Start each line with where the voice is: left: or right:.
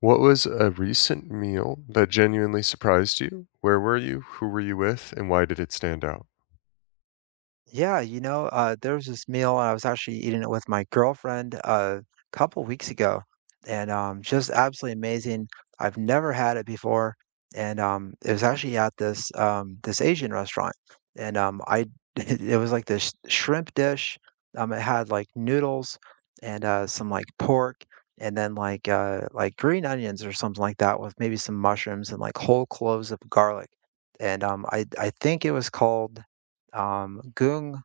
left: What was a recent meal that genuinely surprised you? Where were you? Who were you with? And why did it stand out?
right: Yeah, there was this meal I was actually eating it with my girlfriend a couple weeks ago, and just absolutely amazing. I've never had it before, and it was actually at this this Asian restaurant, and I it was like this shrimp dish. It had like noodles and some like pork, and then like green onions or something like that with maybe some mushrooms and like whole cloves of garlic, and I think it was called goong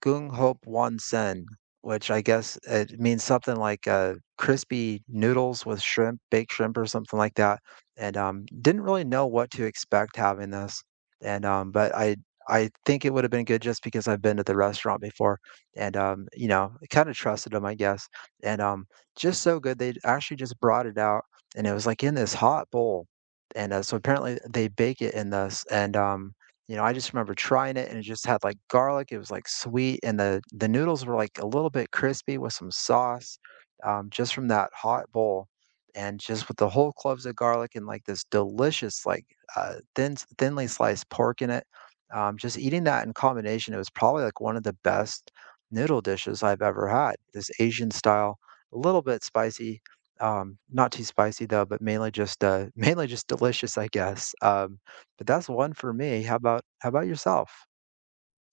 right: Gung Hop Wonsen, which I guess it means something like, crispy noodles with shrimp, baked shrimp or something like that, and, didn't really know what to expect having this, and, but I think it would've been good just because I've been to the restaurant before and, you know, kinda trusted them, I guess, and, um, just so good, they actually just brought it out, and it was, like, in this hot bowl, and, so apparently they bake it in this, and you know, I just remember trying it, and it just had, like, garlic, it was, like, sweet, and the noodles were, like, a little bit crispy with some sauce, just from that hot bowl, and just with the whole cloves of garlic and, like, this delicious, like, thinly sliced pork in it. Just eating that in combination, it was probably, like, one of the best noodle dishes I've ever had, this Asian style, a little bit spicy, not too spicy, though, but mainly just, mainly just delicious, I guess, but that's one for me. How about yourself?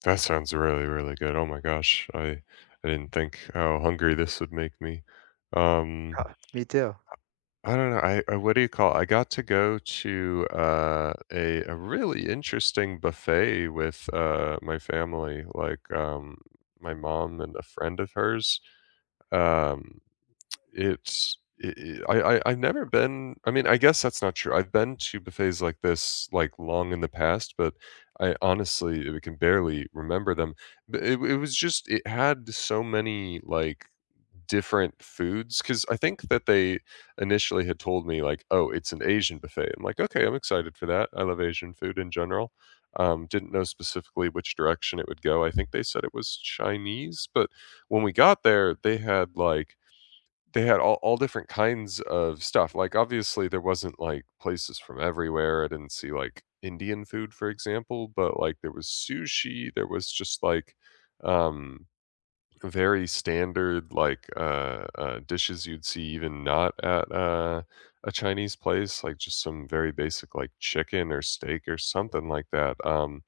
left: That sounds really, really good. Oh my gosh. I didn't think how hungry this would make me. Um
right: Me too.
left: I don't know, I what do you call I got to go to, a really interesting buffet with, my family, like, my mom and a friend of hers. Um, it's I I have never been. I mean, I guess that's not true. I've been to buffets like this, like, long in the past, but I honestly, can barely remember them. But it was just it had so many, like, different foods because I think that they initially had told me, like, "Oh, it's an Asian buffet." I'm like, "Okay, I'm excited for that." I love Asian food in general. Didn't know specifically which direction it would go. I think they said it was Chinese, but when we got there, they had all different kinds of stuff. Like, obviously, there wasn't, like, places from everywhere. I didn't see, like, Indian food, for example, but, like, there was sushi, there was just, like, um very standard, like, dishes you'd see even not at, a Chinese place, like, just some very basic, like, chicken or steak or something like that,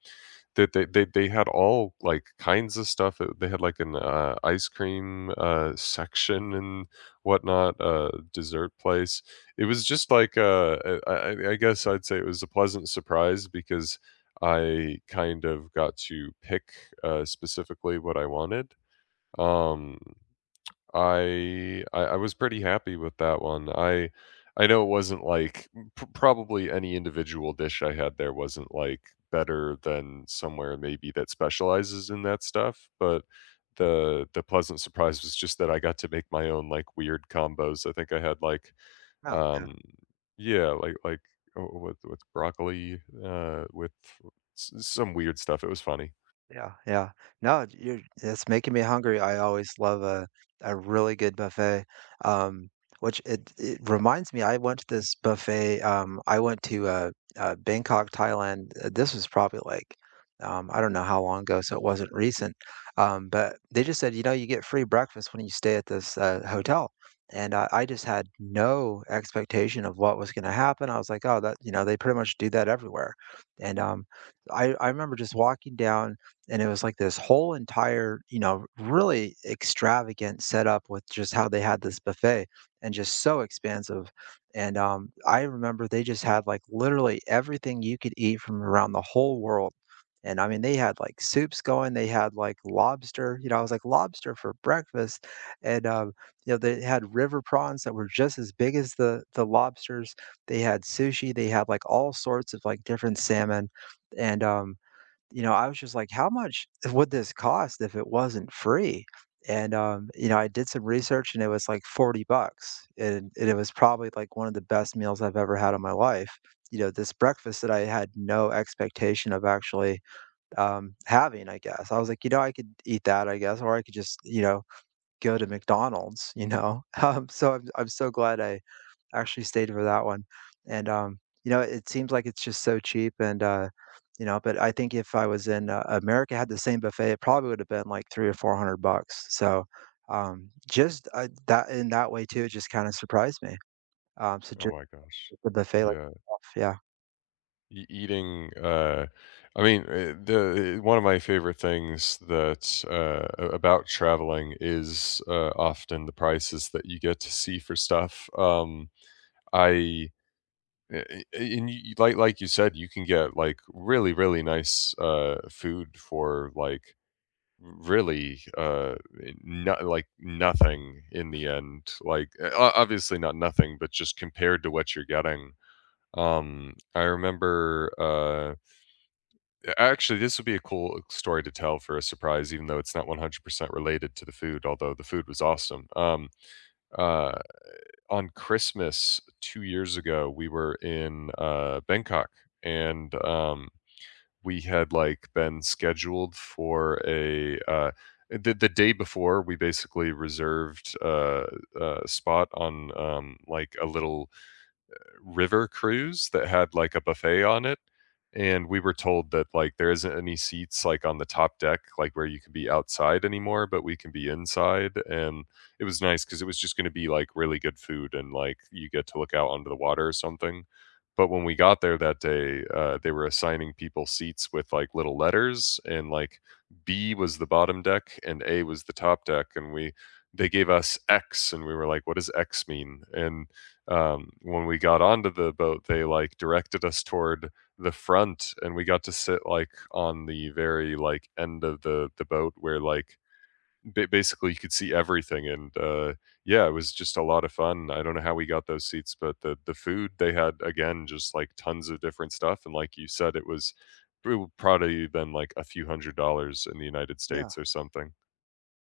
left: that they had all, like, kinds of stuff. Uh, they had, like, an, ice cream, section and whatnot, dessert place. It was just like, uh, I guess I'd say it was a pleasant surprise because I kind of got to pick, specifically what I wanted, um, I was pretty happy with that one. I know it wasn't like p probably any individual dish I had there wasn't, like, better than somewhere maybe that specializes in that stuff, but the pleasant surprise was just that I got to make my own, like, weird combos. I think I had, like,
right: Yeah.
left: um yeah, like, with broccoli, with s some weird stuff. It was funny.
right: Yeah, yeah. No, you're it's making me hungry. I always love a really good buffet. Um, which it reminds me, I went to this buffet. I went to uh, Bangkok, Thailand. This was probably like I don't know how long ago, so it wasn't recent. But they just said, you know, you get free breakfast when you stay at this hotel. And I just had no expectation of what was going to happen. I was like, oh, that, you know, they pretty much do that everywhere. And I remember just walking down and it was like this whole entire, you know, really extravagant setup with just how they had this buffet and just so expansive. And I remember they just had like literally everything you could eat from around the whole world. And I mean, they had like soups going. They had like lobster. You know, I was like lobster for breakfast, and you know they had river prawns that were just as big as the lobsters. They had sushi. They had like all sorts of like different salmon, and you know, I was just like, "How much would this cost if it wasn't free?" And, you know, I did some research and it was like 40 bucks, and it was probably like one of the best meals I've ever had in my life. You know, this breakfast that I had no expectation of actually, having, I guess. I was like, "You know, I could eat that, I guess, or I could just, you know, go to McDonald's," you know? So I'm so glad I actually stayed for that one. And, um, you know, it seems like it's just so cheap and, you know, but I think if I was in America, had the same buffet, it probably would have been like three or 400 bucks. So, just that in that way too, it just kind of surprised me. So
left: Oh
right: just
left: my gosh.
right: the buffet like,
left: Yeah.
right: yeah,
left: E Eating, I mean, one of my favorite things that a about traveling is, often the prices that you get to see for stuff, I eh eh eh, and you like you said, you can get, like, really, really nice, food for, like, really, nothing in the end, like, eh, o obviously not nothing, but just compared to what you're getting, I remember, actually, this would be a cool story to tell for a surprise, even though it's not 100% related to the food, although the food was awesome. Uh, on Christmas 2 years ago, we were in, Bangkok and, we had, like, been scheduled for a, the day before. We basically reserved a spot on, like, a little river cruise that had like a buffet on it, and we were told that like there isn't any seats like on the top deck, like where you can be outside anymore, but we can be inside. And it was nice because it was just going to be like really good food and like you get to look out onto the water or something. But when we got there that day, they were assigning people seats with like little letters, and like B was the bottom deck and A was the top deck, and we they gave us X, and we were like, "What does X mean?" And when we got onto the boat, they like directed us toward the front, and we got to sit like on the very like end of the boat where like basically you could see everything. And yeah, it was just a lot of fun. I don't know how we got those seats, but the food they had again just like tons of different stuff, and like you said, it would probably been like a few a few hundred dollars in the United
right: yeah.
left: States or something.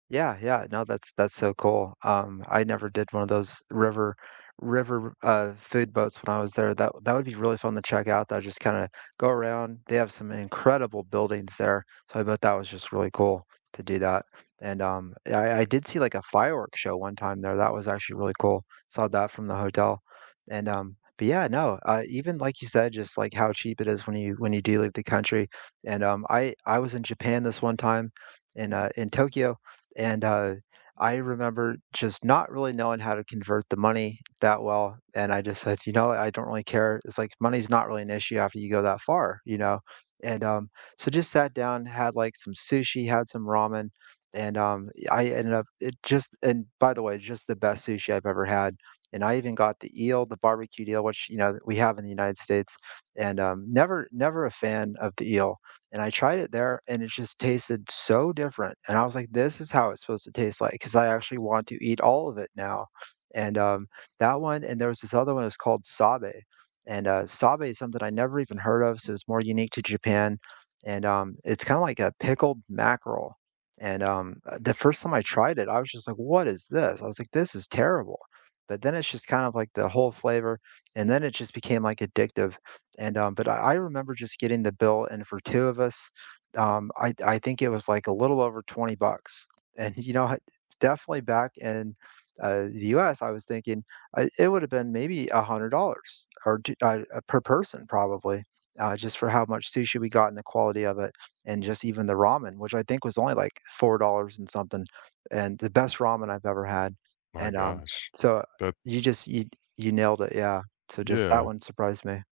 right: Yeah, yeah. No, that's so cool. I never did one of those river food boats when I was there. That that would be really fun to check out, though, just kind of go around. They have some incredible buildings there. So I bet that was just really cool to do that. And I did see like a fireworks show one time there. That was actually really cool. Saw that from the hotel. And but yeah, no, even like you said, just like how cheap it is when you do leave the country. And I was in Japan this one time in Tokyo and I remember just not really knowing how to convert the money that well. And I just said, you know, I don't really care. It's like money's not really an issue after you go that far, you know? And so just sat down, had like some sushi, had some ramen. And I ended up, it just, and by the way, just the best sushi I've ever had. And I even got the eel, the barbecue eel, which, you know, we have in the United States. And never a fan of the eel. And I tried it there, and it just tasted so different, and I was like, "This is how it's supposed to taste like." Because I actually want to eat all of it now, and, that one and there was this other one, it's called Sabe, and, Sabe is something I never even heard of, so it's more unique to Japan, and, it's kinda like a pickled mackerel, and, the first time I tried it, I was just like, "What is this?" I was like, "This is terrible," but then it's just kind of like the whole flavor, and then it just became, like, addictive. And but I remember just getting the bill, and for two of us, I think it was like a little over 20 bucks. And you know, I- definitely back in the U.S., I was thinking it would have been maybe $100 or per person probably. Just for how much sushi we got and the quality of it, and just even the ramen, which I think was only like $4 and something, and the best ramen I've ever had.
left: My
right: And
left: gosh,
right: so you
left: that's
right: just you you nailed it, yeah. So just that
left: yeah.
right: one surprised me.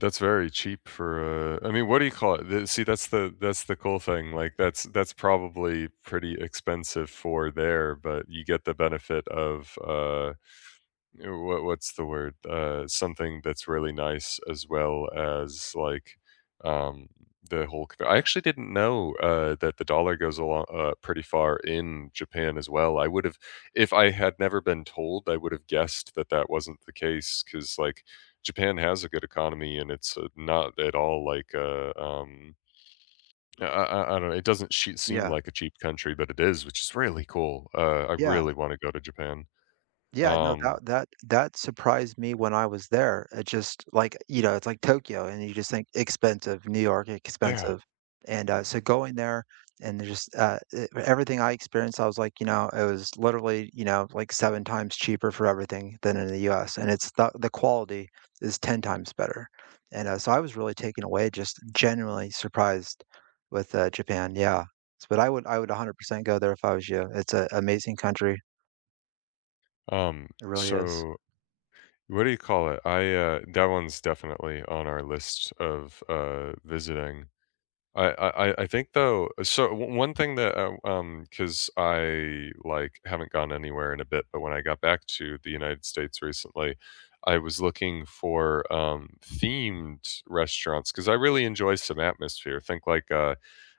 left: That's very cheap for, I mean, what do you call it? The see, that's the cool thing, like, that's probably pretty expensive for there, but you get the benefit of, what what's the word? Something that's really nice as well as like, um, the whole I actually didn't know, that the dollar goes along, pretty far in Japan as well. I would've if I had never been told, I would've guessed that that wasn't the case because like, Japan has a good economy and it's, not at all like a, I don't know, it doesn't sh seem
right: Yeah.
left: like a cheap country, but it is, which is really cool. I
right: Yeah,
left: really wanna go to Japan.
right: yeah, no,
left: Um,
right: that surprised me when I was there. It just like, you know, it's like Tokyo and you just think expensive, New York
left: yeah.
right: expensive. And, so going there and there's just, e everything I experienced, I was like, you know, it was literally, you know, like 7 times cheaper for everything than in the US, and it's the quality is 10 times better. And, so I was really taken away, just genuinely surprised with, Japan, yeah. But I would 100% go there if I was you. It's a amazing country.
left: Um,
right: It really is.
left: so what do you call it? I That one's definitely on our list of visiting. I think though so one thing that cuz I like haven't gone anywhere in a bit, but when I got back to the United States recently, I was looking for themed restaurants cuz I really enjoy some atmosphere. Think like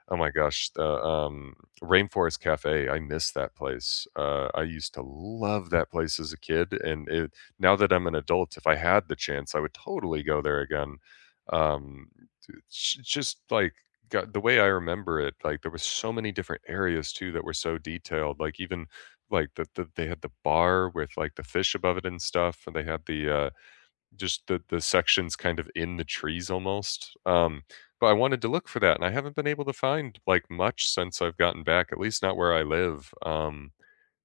left: oh my gosh, the, Rainforest Cafe, I miss that place. I used to love that place as a kid, and it now that I'm an adult, if I had the chance, I would totally go there again. Um, it's just like got the way I remember it, like there was so many different areas too that were so detailed. Like even like they had the bar with like the fish above it and stuff, and they had the just the sections kind of in the trees almost, but I wanted to look for that, and I haven't been able to find, like, much since I've gotten back, at least not where I live,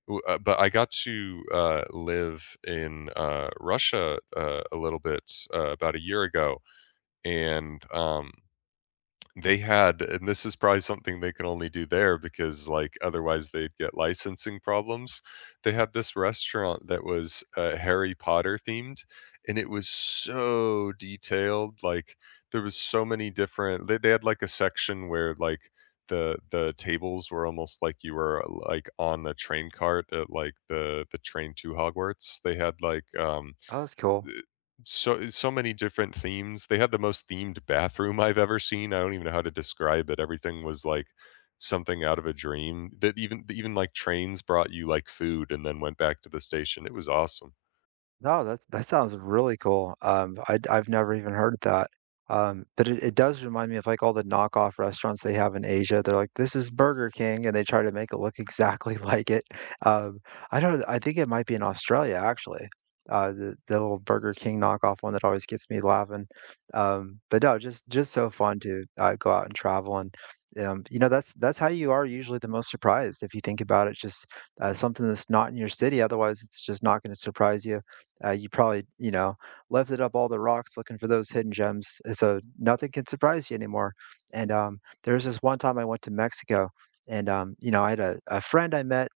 left: w but I got to, live in, Russia, a little bit, about a year ago, and, they had and this is probably something they can only do there because, like, otherwise they'd get licensing problems. They had this restaurant that was, Harry Potter themed, and it was so detailed, like, there was so many different they had, like, a section where, like, the tables were almost like you were, like, on a train cart at, like, the train to Hogwarts. They had, like,
right: Oh, that's cool.
left: eh, so many different themes. They had the most themed bathroom I've ever seen. I don't even know how to describe it. Everything was like something out of a dream. That even like trains brought you like food and then went back to the station. It was awesome.
right: No, that that sounds really cool. I I've never even heard of that. But it does remind me of like all the knockoff restaurants they have in Asia. They're like, this is Burger King, and they try to make it look exactly like it. Um, I don't. I think it might be in Australia actually. The little Burger King knockoff one that always gets me laughing. But no, just so fun to go out and travel and. You know that's how you are usually the most surprised if you think about it, just something that's not in your city, otherwise it's just not going to surprise you, you probably, you know, lifted up all the rocks looking for those hidden gems, and so nothing can surprise you anymore. And there was this one time I went to Mexico, and you know, I had a friend I met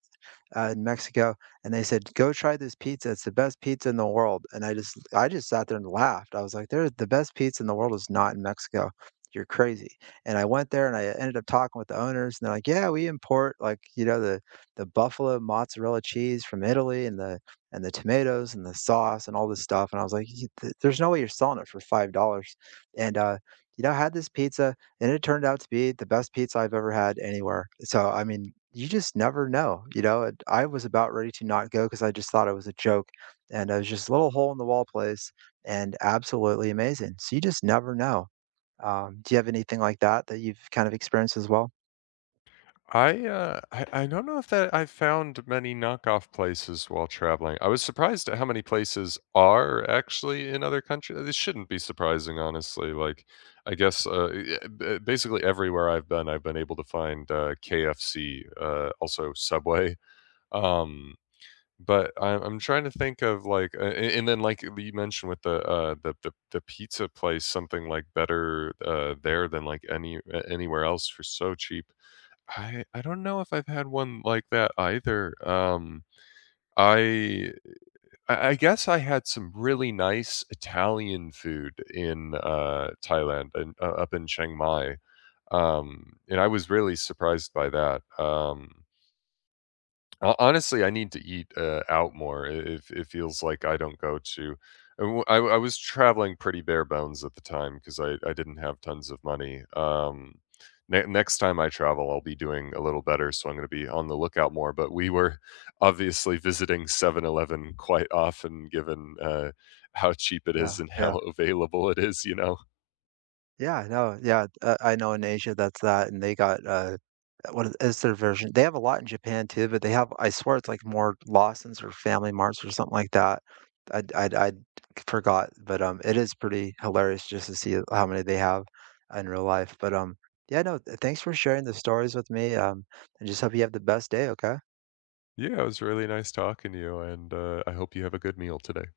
right: in Mexico, and they said, "Go try this pizza. It's the best pizza in the world." And I just sat there and laughed. I was like, "There, the best pizza in the world is not in Mexico. You're crazy." And I went there and I ended up talking with the owners, and they're like, "Yeah, we import like you know the buffalo mozzarella cheese from Italy and the tomatoes and the sauce and all this stuff." And I was like, "There's no way you're selling it for $5." And you know, I had this pizza and it turned out to be the best pizza I've ever had anywhere. So, I mean, you just never know, you know? And I was about ready to not go because I just thought it was a joke, and it was just a little hole in the wall place and absolutely amazing. So you just never know. Do you have anything like that that you've kind of experienced as well?
left: I, I don't know if that I found many knockoff places while traveling. I was surprised at how many places are actually in other countries. This shouldn't be surprising, honestly. Like, I guess basically everywhere I've been able to find KFC, also Subway. Um, but I'm trying to think of like, and then like you mentioned with the the pizza place, something like better there than like anywhere else for so cheap. I don't know if I've had one like that either, I I guess I had some really nice Italian food in, Thailand and, up in Chiang Mai, and I was really surprised by that. Ho Honestly, I need to eat, out more. It feels like I don't go to I was traveling pretty bare bones at the time 'cause I didn't have tons of money. Ne next time I travel, I'll be doing a little better, so I'm gonna be on the lookout more, but we were obviously visiting 7-Eleven quite often given, how cheap it
right: Yeah,
left: is and
right: yeah.
left: how available it is, you know?
right: Yeah, no, yeah, I know in Asia that's that, and they got, what is it's their version. They have a lot in Japan too, but they have I swear it's like more Lawson's or Family Marts or something like that. i i i but, it is pretty hilarious just to see how many they have in real life, but, yeah, no, thanks for sharing the stories with me, and just hope you have the best day, okay?
left: Yeah, it was really nice talking to you, and, I hope you have a good meal today.